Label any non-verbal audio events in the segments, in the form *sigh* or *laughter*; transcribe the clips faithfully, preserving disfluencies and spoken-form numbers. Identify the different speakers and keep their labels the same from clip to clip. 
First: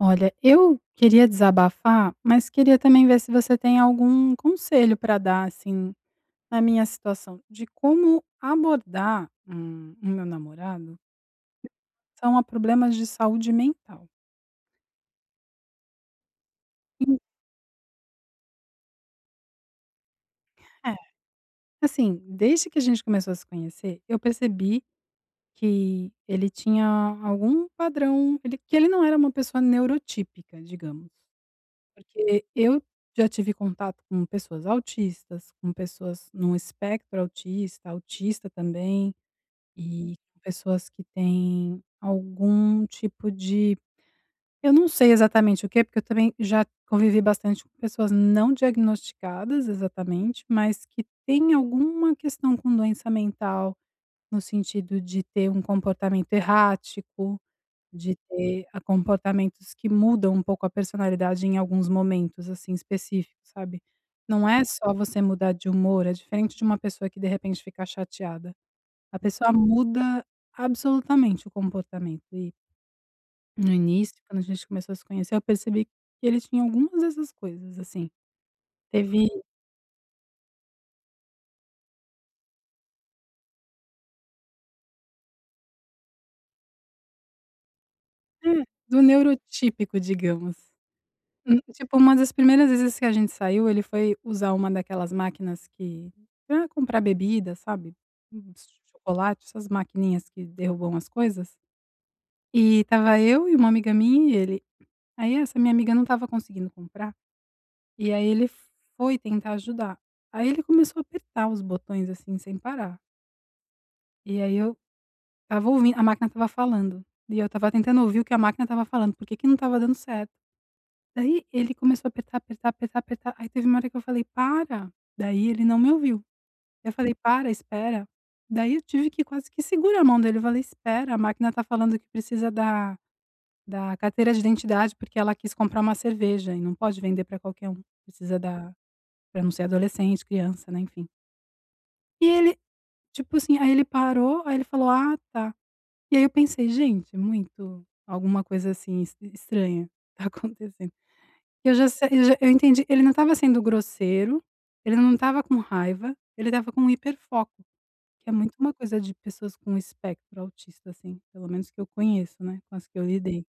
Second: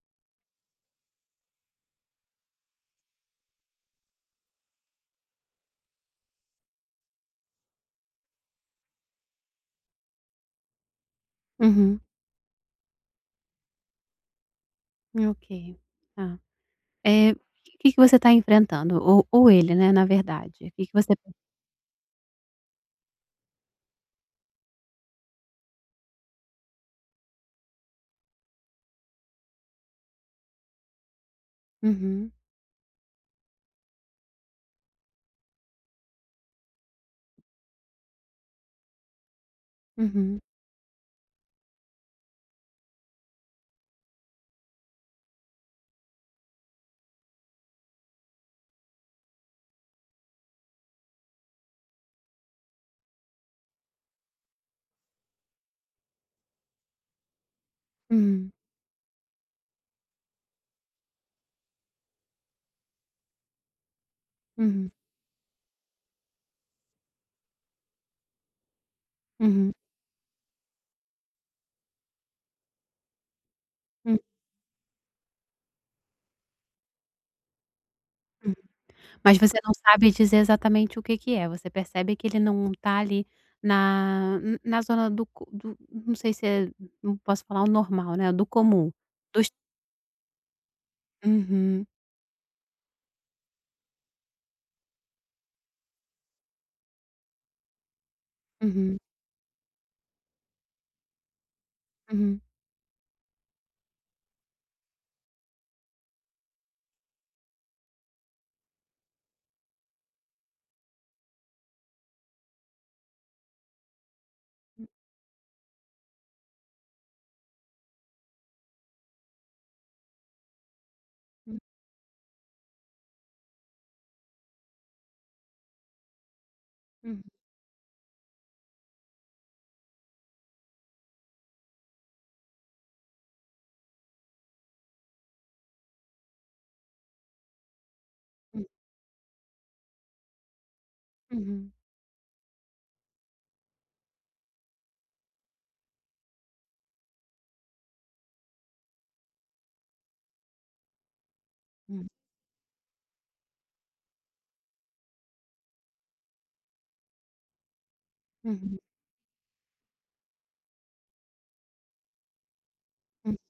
Speaker 1: Olha, eu queria desabafar, mas queria também ver se você tem algum conselho pra dar, assim, na minha situação, de como abordar, hum, o meu namorado
Speaker 2: Uhum.
Speaker 1: são a problemas de saúde mental.
Speaker 2: Hum, ok, tá.
Speaker 1: En
Speaker 2: Eh, que que você tá enfrentando? Ou ou ele, né, na verdade, que que
Speaker 1: É,
Speaker 2: você p
Speaker 1: assim, desde que a gente começou a se conhecer, eu percebi que ele tinha algum padrão, ele que ele não era uma pessoa neuro típica, digamos,
Speaker 2: Uhum.
Speaker 1: porque eu já tive contato com pessoas autistas, com pessoas num espectro autista, autista também e
Speaker 2: Uhum.
Speaker 1: pessoas que têm algum tipo de eu não sei exatamente o que, porque eu também já convivi bastante com pessoas não diagnosticadas, exatamente, mas que têm alguma questão com doença mental, no sentido de ter um comportamento errático, de
Speaker 2: Hum.
Speaker 1: ter a comportamentos que mudam um pouco a personalidade em alguns momentos, assim, específicos, sabe? Não é
Speaker 2: Uhum.
Speaker 1: só você mudar de humor, é diferente de uma pessoa que, de repente, fica chateada. A pessoa
Speaker 2: Uhum.
Speaker 1: muda absolutamente o comportamento. E No
Speaker 2: Hum.
Speaker 1: início, quando a gente começou a se conhecer, eu percebi que ele tinha algumas dessas coisas, assim. Teve
Speaker 2: Mas você não sabe dizer exatamente o que que é, você percebe que ele não tá ali na, n na zona do co do não sei se é não posso falar o normal, né. Do
Speaker 1: Hum,
Speaker 2: comum,
Speaker 1: do neuro
Speaker 2: dos
Speaker 1: típico, digamos. Hum
Speaker 2: Uhum.
Speaker 1: tipo uma das primeiras vezes que a gente saiu, ele foi usar uma daquelas máquinas que pra comprar bebida, sabe. Uns
Speaker 2: Uhum.
Speaker 1: chocolate, essas maquininhas que derrubam as coisas
Speaker 2: Uhum.
Speaker 1: e tava eu e uma amiga minha e ele. Aí essa minha amiga não tava conseguindo comprar. E aí ele foi tentar ajudar. Aí ele começou a apertar os botões, assim, sem parar. E aí eu
Speaker 2: Hum.
Speaker 1: estava ouvindo, a máquina estava falando, e eu estava tentando ouvir o que a máquina estava falando, por que que não estava dando certo. Daí
Speaker 2: Hum.
Speaker 1: ele começou a apertar, apertar, apertar, apertar. Aí teve uma hora que eu falei: "Para" Daí ele não me ouviu. Eu falei:
Speaker 2: Uhum.
Speaker 1: "Para, espera." Daí eu tive que quase que segurar a mão dele e falar: "Espera, a máquina tá falando que precisa da da carteira de identidade", porque ela quis comprar uma cerveja e não pode vender pra qualquer um. Precisa
Speaker 2: Uhum.
Speaker 1: da pra não ser adolescente, criança, né, enfim.
Speaker 2: Uhum.
Speaker 1: E ele, tipo assim, aí ele parou, aí ele falou: "Ah, tá." E aí eu pensei: "Gente, muito, alguma coisa, assim, es estranha tá acontecendo." E eu já sa
Speaker 2: Hum.
Speaker 1: eu já eu entendi, ele não tava sendo grosseiro, ele não tava com raiva, ele tava com um hiperfoco, que é muito uma
Speaker 2: Uhum.
Speaker 1: coisa de pessoas com espectro autista, assim, pelo menos que eu conheço, né, com as que eu
Speaker 2: Hum.
Speaker 1: lidei.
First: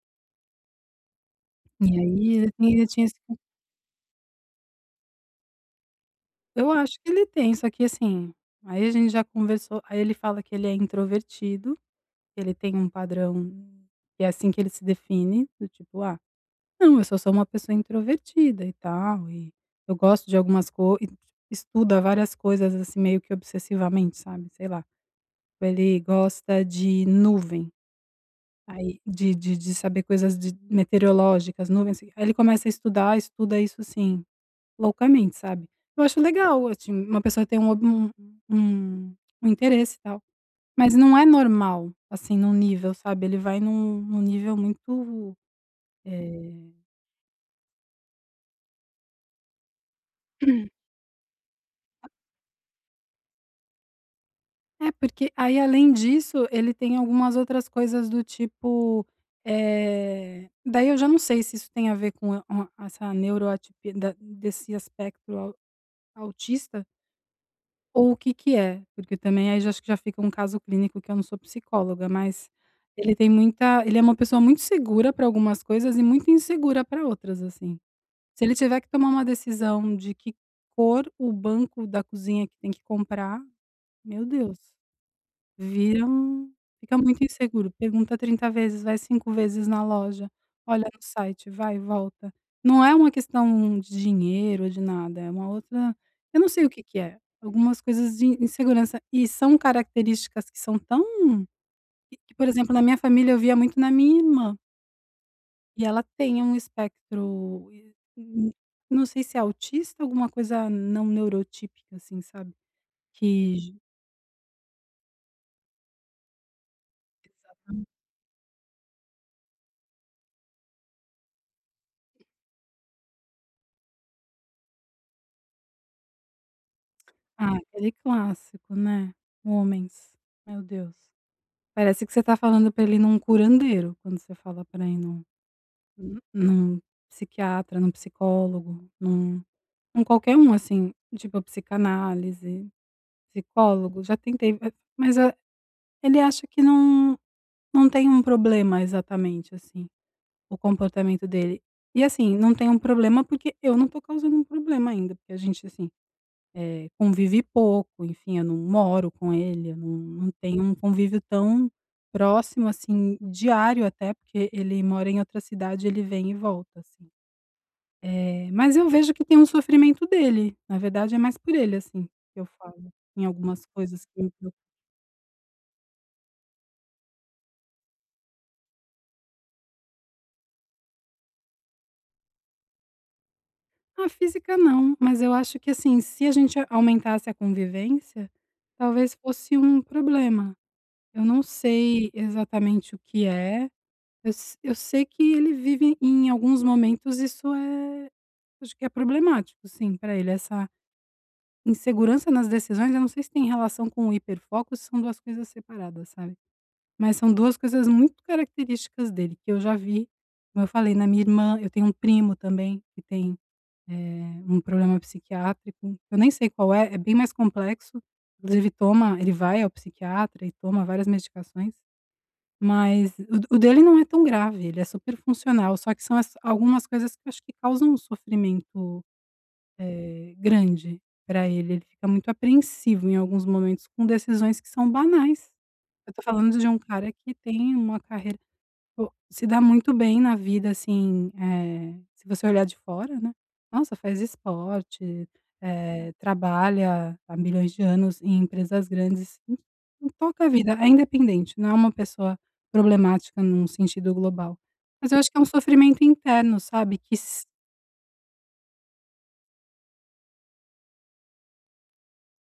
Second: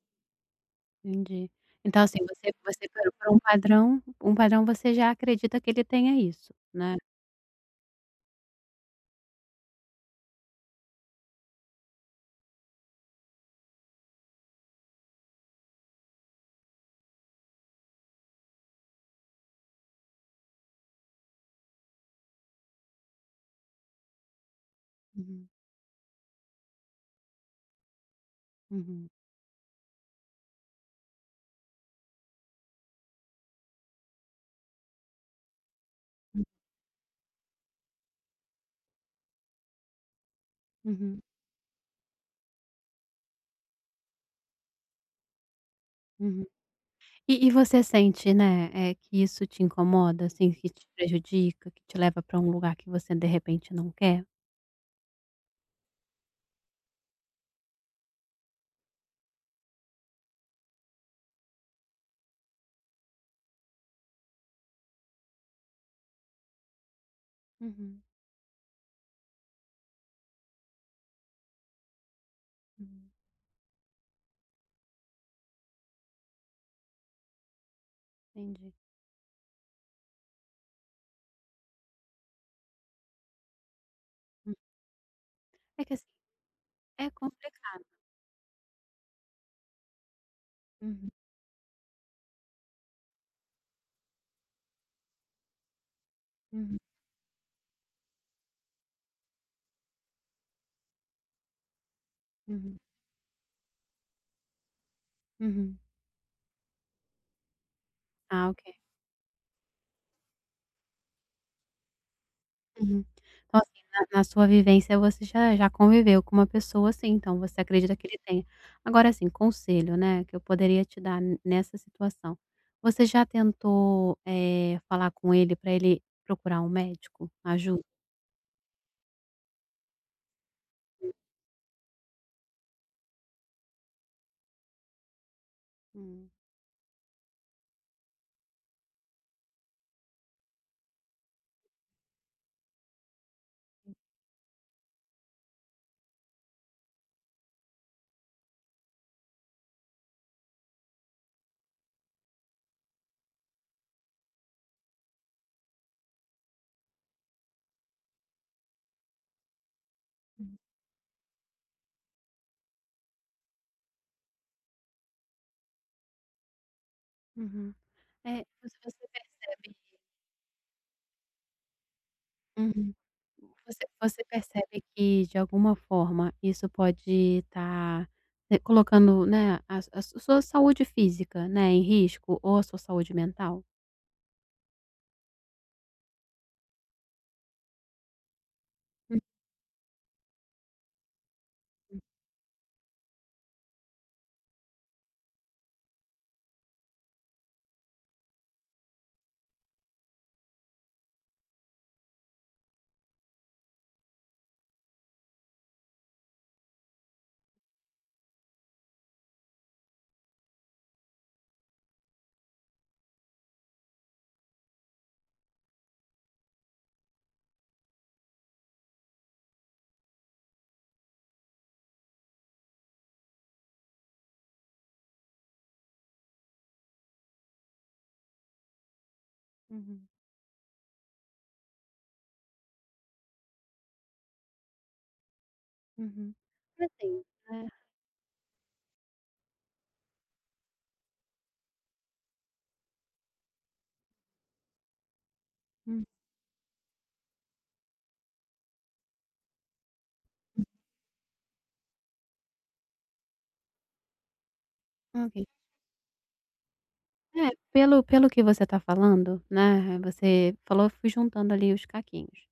Speaker 2: Entendi.
Speaker 1: E
Speaker 2: Então, assim,
Speaker 1: aí,
Speaker 2: você
Speaker 1: assim, ele
Speaker 2: você
Speaker 1: tinha
Speaker 2: por
Speaker 1: esse
Speaker 2: por
Speaker 1: com
Speaker 2: um padrão um padrão, você já acredita que ele tenha isso,
Speaker 1: Eu acho
Speaker 2: né?
Speaker 1: que ele tem, só que, assim, aí a gente já conversou, aí ele fala que ele é introvertido, ele tem um padrão, que é assim que ele se define, do tipo: "Ah, não, eu só sou uma pessoa introvertida e tal, e eu gosto de algumas co" Estuda várias coisas, assim, meio que obsessivamente, sabe. Sei lá.
Speaker 2: Uhum.
Speaker 1: Ele gosta de nuvem, aí
Speaker 2: Uhum.
Speaker 1: de de de saber coisas de meteorológicas, nuvens. Aí ele começa a estudar, estuda isso, assim, loucamente, sabe. Eu acho
Speaker 2: Hum.
Speaker 1: legal, assim, uma pessoa ter um o um um interesse tal, mas não
Speaker 2: Uhum.
Speaker 1: é normal, assim, num nível, sabe. Ele vai num num nível muito,
Speaker 2: Uhum,
Speaker 1: eh
Speaker 2: e e você sente, né, eh, que isso te incomoda, assim, que
Speaker 1: *clears throat*
Speaker 2: te prejudica, que te leva pra um lugar que você de repente não quer?
Speaker 1: É, porque aí, além disso, ele tem algumas outras coisas do tipo, eh, daí eu já não sei se isso tem a ver com a o a essa neuroatipi da desse aspecto au autista
Speaker 2: Uhum.
Speaker 1: ou o que que é. Porque também aí, já acho que já fica um caso clínico, que eu não sou psicóloga, mas
Speaker 2: Hum.
Speaker 1: ele tem muita ele é uma pessoa muito segura pra algumas coisas e muito insegura pra outras, assim. Se ele
Speaker 2: Entendi.
Speaker 1: tiver que tomar uma decisão de que cor o banco da cozinha que tem que comprar, meu
Speaker 2: Hum.
Speaker 1: Deus!
Speaker 2: É que ass
Speaker 1: Vira um fica
Speaker 2: é
Speaker 1: muito inseguro,
Speaker 2: complicado.
Speaker 1: pergunta trinta vezes, vai cinco vezes na loja, olha no
Speaker 2: Uhum.
Speaker 1: site, vai e volta, não é uma questão de dinheiro, de nada, é uma outra eu não sei o
Speaker 2: Uhum.
Speaker 1: que que é, algumas coisas de insegurança, e são características que são tão que que, por exemplo,
Speaker 2: Uhum.
Speaker 1: na minha família, eu via muito na minha irmã.
Speaker 2: Uhum.
Speaker 1: E ela tem um espectro, e eh,
Speaker 2: Ah,
Speaker 1: nã
Speaker 2: ok.
Speaker 1: não sei se é autista, alguma coisa não neurotípica, assim, sabe,
Speaker 2: Uhum,
Speaker 1: que
Speaker 2: então
Speaker 1: ge
Speaker 2: assim, na na sua vivência, você já já conviveu com uma pessoa assim, então você
Speaker 1: Exatamen
Speaker 2: acredita que ele tenha. Agora assim, conselho, né, que eu poderia te dar ne nessa situação, você já tentou, eh, falar com ele para ele procurar um
Speaker 1: *clicks tongue*
Speaker 2: médico,
Speaker 1: Ah,
Speaker 2: ajuda?
Speaker 1: aquele clássico, né, homens, meu Deus, parece que você tá falando para ele ir num curandeiro, quando você fala pra ele ir num hum,
Speaker 2: Hum.
Speaker 1: num, psiquiatra, num psicólogo, num em qualquer um assim, tipo psicanálise, psicólogo, já tentei, mas a ele acha que não não tem um problema exatamente assim, o comportamento dele, e assim, não tem um problema, porque eu não tô causando um problema ainda, porque a gente, assim, eh, convive pouco, enfim, eu não moro com ele, eu não não
Speaker 2: Hum.
Speaker 1: tenho um convívio tão próximo assim, diário, até porque ele mora em outra cidade, ele vem e volta, assim,
Speaker 2: Uhum, eh,
Speaker 1: eh, mas
Speaker 2: você
Speaker 1: eu
Speaker 2: você
Speaker 1: vejo que tem um
Speaker 2: percebe
Speaker 1: sofrimento dele, na verdade, é mais por ele, assim, que eu falo,
Speaker 2: Uhum.
Speaker 1: em algumas
Speaker 2: Você
Speaker 1: coisas que
Speaker 2: você
Speaker 1: me preocupam.
Speaker 2: percebe que de alguma forma isso pode estar, né, colocando, né, a a sua sua saúde física, né, em risco ou a sua saúde mental?
Speaker 1: Ah, física não, mas eu acho que, assim, se a gente a aumentasse a convivência, talvez
Speaker 2: Hum.
Speaker 1: fosse um problema. Eu não
Speaker 2: Hum.
Speaker 1: sei exatamente o que é, eu s eu sei que ele vive em alguns momentos, isso é acho que é problemático, sim, pra ele. Essa insegurança nas decisões, eu não sei se tem relação com o hiperfoco ou se são duas coisas separadas, sabe, mas são duas coisas muito características dele que eu já vi, como eu falei, na minha irmã, eu tenho um primo também que tem, eh, um problema psiquiátrico, eu nem sei qual é, é bem mais complexo, inclusive toma ele vai ao psiquiatra e toma várias medicações. Mas o d o dele não é tão grave, ele é super funcional, só que são as algumas coisas que acho que causam sofrimento,
Speaker 2: Uhum.
Speaker 1: eh, grande pra ele. Ele fica muito apreensivo em alguns momentos com decisões que são banais. Eu tô
Speaker 2: Uhum,
Speaker 1: falando de um
Speaker 2: mas
Speaker 1: cara
Speaker 2: assim,
Speaker 1: que tem
Speaker 2: eh
Speaker 1: uma carreira, pô se dá muito bem na vida, assim, eh, se você olhar de fora, né. Nossa, faz esporte,
Speaker 2: Hum.
Speaker 1: eh, trabalha há milhões de anos em empresas grandes, e e toca a
Speaker 2: Hum.
Speaker 1: vida, é independente, não é uma pessoa problemática num sentido global, mas eu acho que é um
Speaker 2: Ok.
Speaker 1: sofrimento interno, sabe? Que s
Speaker 2: É, pelo pelo que você tá falando, né, re você falou, eu fui juntando ali os caquinhos.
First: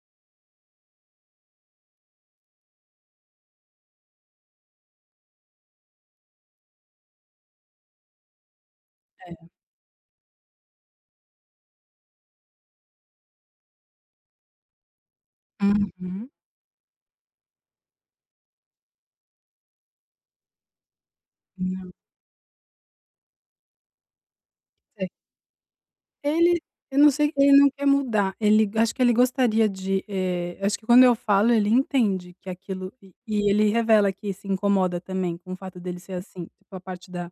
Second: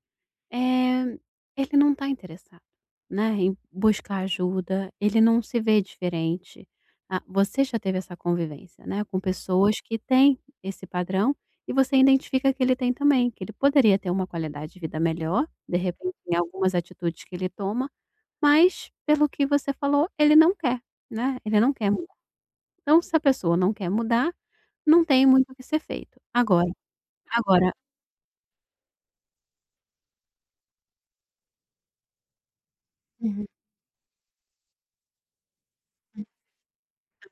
Speaker 2: Eh, ele não tá interessado, né, em buscar ajuda, ele não se vê diferente. Ah, você já teve essa convivência, né, com
Speaker 1: É.
Speaker 2: pessoas que têm esse padrão e você identifica que ele tem também, que ele poderia ter uma qualidade de vida melhor, de repente,
Speaker 1: Uhum!
Speaker 2: em algumas atitudes que ele toma. Mas pelo que você falou, ele não quer, né, ele não quer
Speaker 1: Não.
Speaker 2: mudar. Então, se a pessoa não quer mudar, não
Speaker 1: Sei.
Speaker 2: tem muito o que ser feito.
Speaker 1: Ele,
Speaker 2: Agora
Speaker 1: eu não sei, ele não
Speaker 2: agora
Speaker 1: quer mudar. Ele, acho que ele gostaria de, eh, acho que quando eu falo, ele entende que aquilo, e
Speaker 2: Uhum.
Speaker 1: e ele revela que se incomoda também com o fato dele ser
Speaker 2: Hum.
Speaker 1: assim, tipo a parte da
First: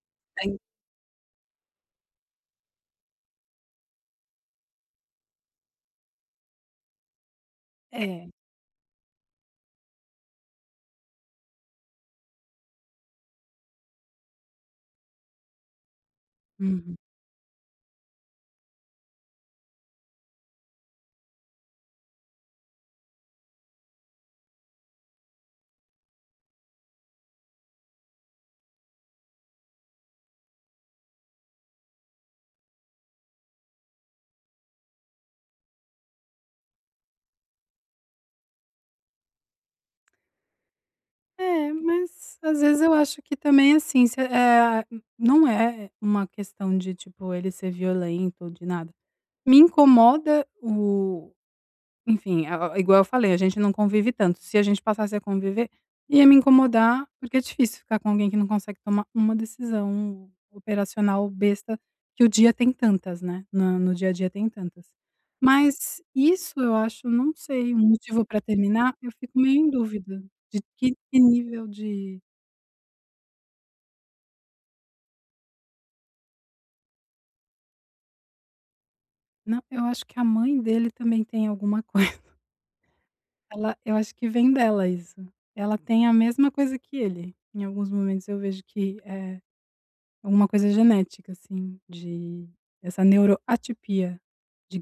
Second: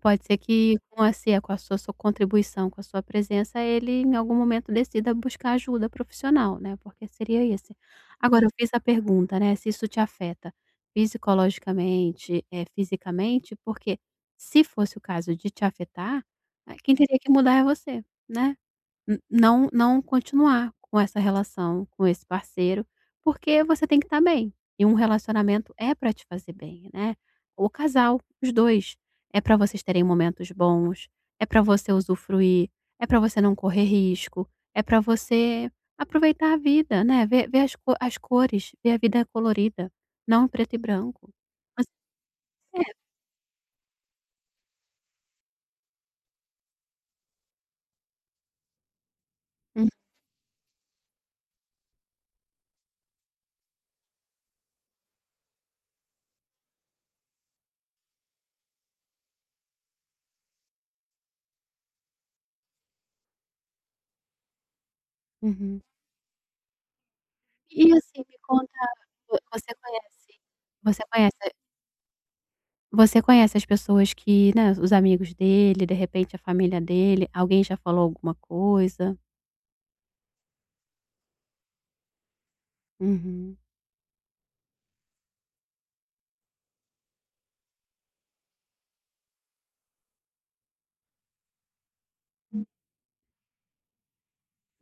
Speaker 2: Pode ser
Speaker 1: da in
Speaker 2: que com a si com a sua contribuição, com a sua presença, ele em algum momento decida buscar ajuda profissional, né, porque seria esse.
Speaker 1: É.
Speaker 2: Agora, eu fiz a pergunta, né, se isso te afeta psicologicamente, eh, fisicamente, porque se fosse o caso de te afetar, né, quem
Speaker 1: Uhum.
Speaker 2: teria que mudar é você, né. N não não continuar com essa relação, com esse parceiro, porque você tem que estar bem, e um relacionamento é pra te fazer bem, né. O casal, os dois, é pra vocês terem momentos bons, é pra você usufruir, é pra você não correr risco, é pra você aproveitar a vida, né. Ver ver as co as cores, ver a vida colorida, não preto e branco.
Speaker 1: É,
Speaker 2: Mas,
Speaker 1: mas às vezes
Speaker 2: eh
Speaker 1: eu acho que também assim, se, eh Não é uma questão de, tipo, ele ser violento, de nada. Me
Speaker 2: Hum.
Speaker 1: incomoda o enfim, a a a, igual eu falei, a gente não convive tanto. Se a gente passasse a conviver, ia me incomodar, porque é difícil ficar com alguém que não consegue tomar uma decisão operacional besta, que o dia tem tantas, né, na no dia a dia tem tantas.
Speaker 2: Uhum.
Speaker 1: Mas isso eu acho, não sei, um
Speaker 2: E, assim,
Speaker 1: motivo
Speaker 2: me
Speaker 1: pra
Speaker 2: conta,
Speaker 1: terminar, eu
Speaker 2: vo
Speaker 1: fico meio em
Speaker 2: você
Speaker 1: dúvida
Speaker 2: conhece
Speaker 1: de que
Speaker 2: você
Speaker 1: que
Speaker 2: conhece
Speaker 1: nível de
Speaker 2: Você conhece as pessoas que, né, os amigos dele, de repente, a família dele, alguém já falou alguma coisa?
Speaker 1: Não, eu acho que a mãe dele também tem alguma coisa.
Speaker 2: Uhum.
Speaker 1: Ela eu acho que vem dela isso. Ela tem a mesma coisa que ele. Em alguns momentos eu vejo que é alguma coisa genética, assim, de
Speaker 2: Hum.
Speaker 1: essa neuroatipia,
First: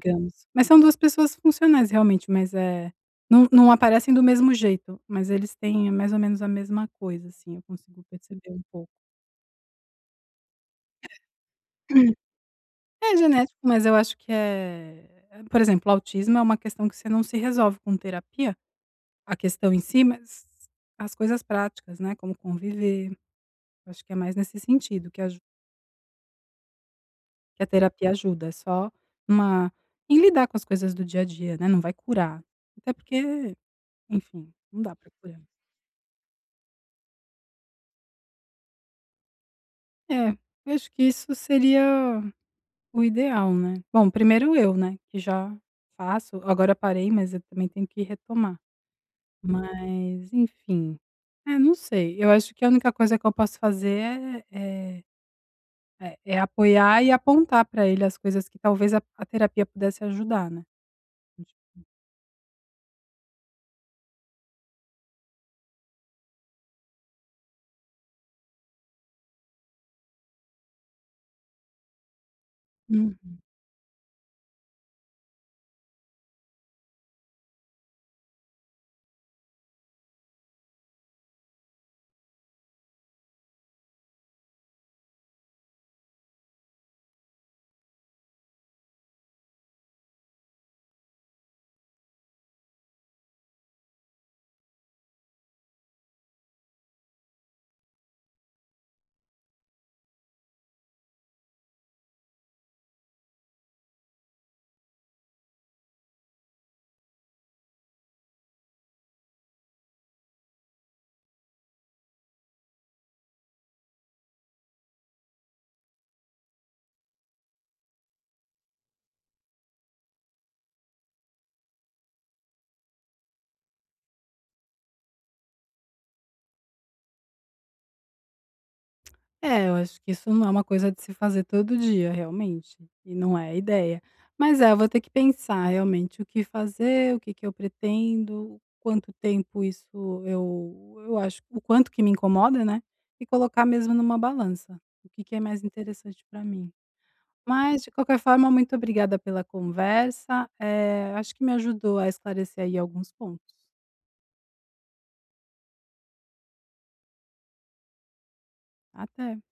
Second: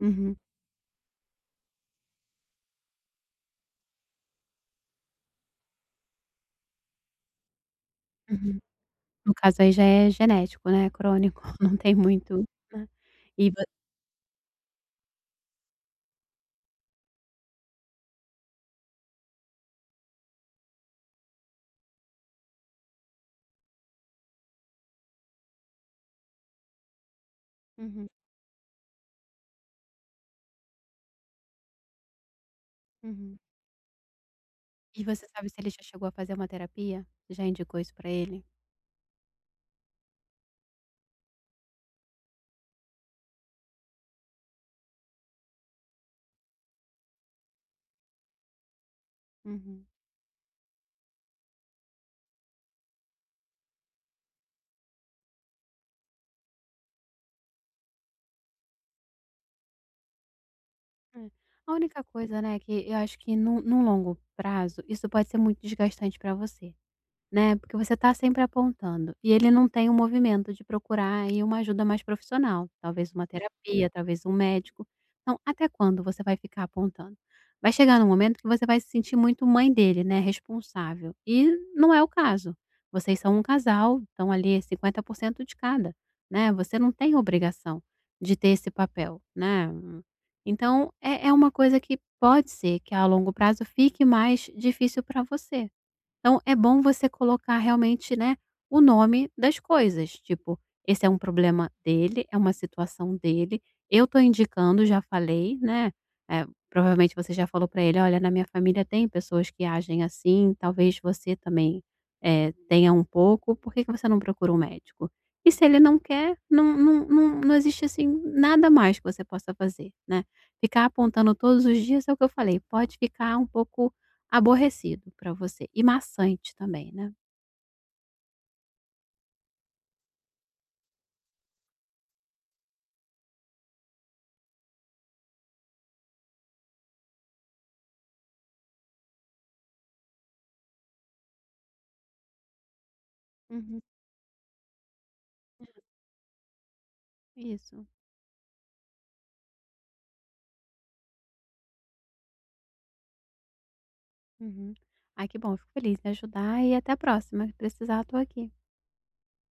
Speaker 2: Uhum.
Speaker 1: Mas são duas pessoas funcionais, realmente, mas, é, não não aparecem do mesmo jeito, mas eles têm, mais ou menos, a mesma coisa, assim, eu consigo perceber
Speaker 2: Uhum.
Speaker 1: um pouco.
Speaker 2: No caso aí já é genético, né,
Speaker 1: *clears throat*
Speaker 2: crônico, *chuckles* não tem muito, né.
Speaker 1: É
Speaker 2: E
Speaker 1: genético,
Speaker 2: voc
Speaker 1: mas eu acho que é por exemplo, autismo é uma questão que você não se resolve com terapia, a questão em si, mas as coisas práticas, né, como conviver. Acho que é mais nesse sentido que aju que a
Speaker 2: Uhum.
Speaker 1: terapia ajuda, é só em uma em lidar com as coisas do dia a dia, né. Não vai curar. Até
Speaker 2: Uhum.
Speaker 1: porque, enfim, não dá
Speaker 2: E
Speaker 1: pra
Speaker 2: você
Speaker 1: curar.
Speaker 2: sabe se ele já chegou a fazer uma terapia? Já indicou isso pra ele?
Speaker 1: É, acho que isso seria o ideal, né. Bom, primeiro, eu, né, que já faço. Agora parei, mas eu também tenho que retomar.
Speaker 2: Uhum.
Speaker 1: Mas, enfim, é, não sei. Eu acho que a única coisa que eu posso fazer é é é é apoiar e apontar pra ele as coisas que talvez a a terapia pudesse ajudar, né.
Speaker 2: É. A única coisa, né, que eu acho que, no no longo prazo, isso pode ser muito desgastante pra você, né. Porque você tá sempre apontando e ele não tem o movimento de procurar aí, uma ajuda mais profissional, talvez uma
Speaker 1: Uhum.
Speaker 2: terapia, talvez um médico. Então, até quando você vai ficar apontando? Vai chegar num momento que você vai se sentir muito mãe dele, né, responsável. E não é o caso. Vocês são um casal. Então, ali, é cinquenta por cento, de cada, né. Você não tem obrigação de ter esse papel, né. Então, é é uma coisa que pode ser que, a longo prazo, fique mais difícil pra você. Então, é bom você colocar, realmente, né, o nome das coisas, tipo: "Esse é um problema dele, é uma situação dele. Eu tô indicando, já falei", né. É, provavelmente, você já falou pra ele: "Olha, na minha família tem pessoas que agem assim, talvez você também, eh, tenha um pouco. Por que que você não procura um médico?". E, se ele não quer, não não não não existe, assim, nada mais que você possa fazer, né. Ficar apontando todos os dias, é o que eu falei, pode ficar um pouco aborrecido pra você e maçante também, né.
Speaker 1: É. Eu acho que isso não é uma coisa de se fazer todo dia, realmente. E não é a ideia. Mas, é, vou ter que pensar, realmente, o que fazer, o que que eu pretendo, quanto tempo isso eu eu acho o quanto que me incomoda, né. E colocar,
Speaker 2: Uhum.
Speaker 1: mesmo, numa balança, o que que é mais
Speaker 2: É.
Speaker 1: interessante pra mim. Mas,
Speaker 2: Isso.
Speaker 1: de qualquer forma, muito obrigada pela conversa. Eh, acho que me ajudou a esclarecer aí alguns pontos.
Speaker 2: Uhum. Ai, que bom. Eu fico feliz em ajudar e até a próxima. O que precisar, eu tô aqui.
Speaker 1: Até.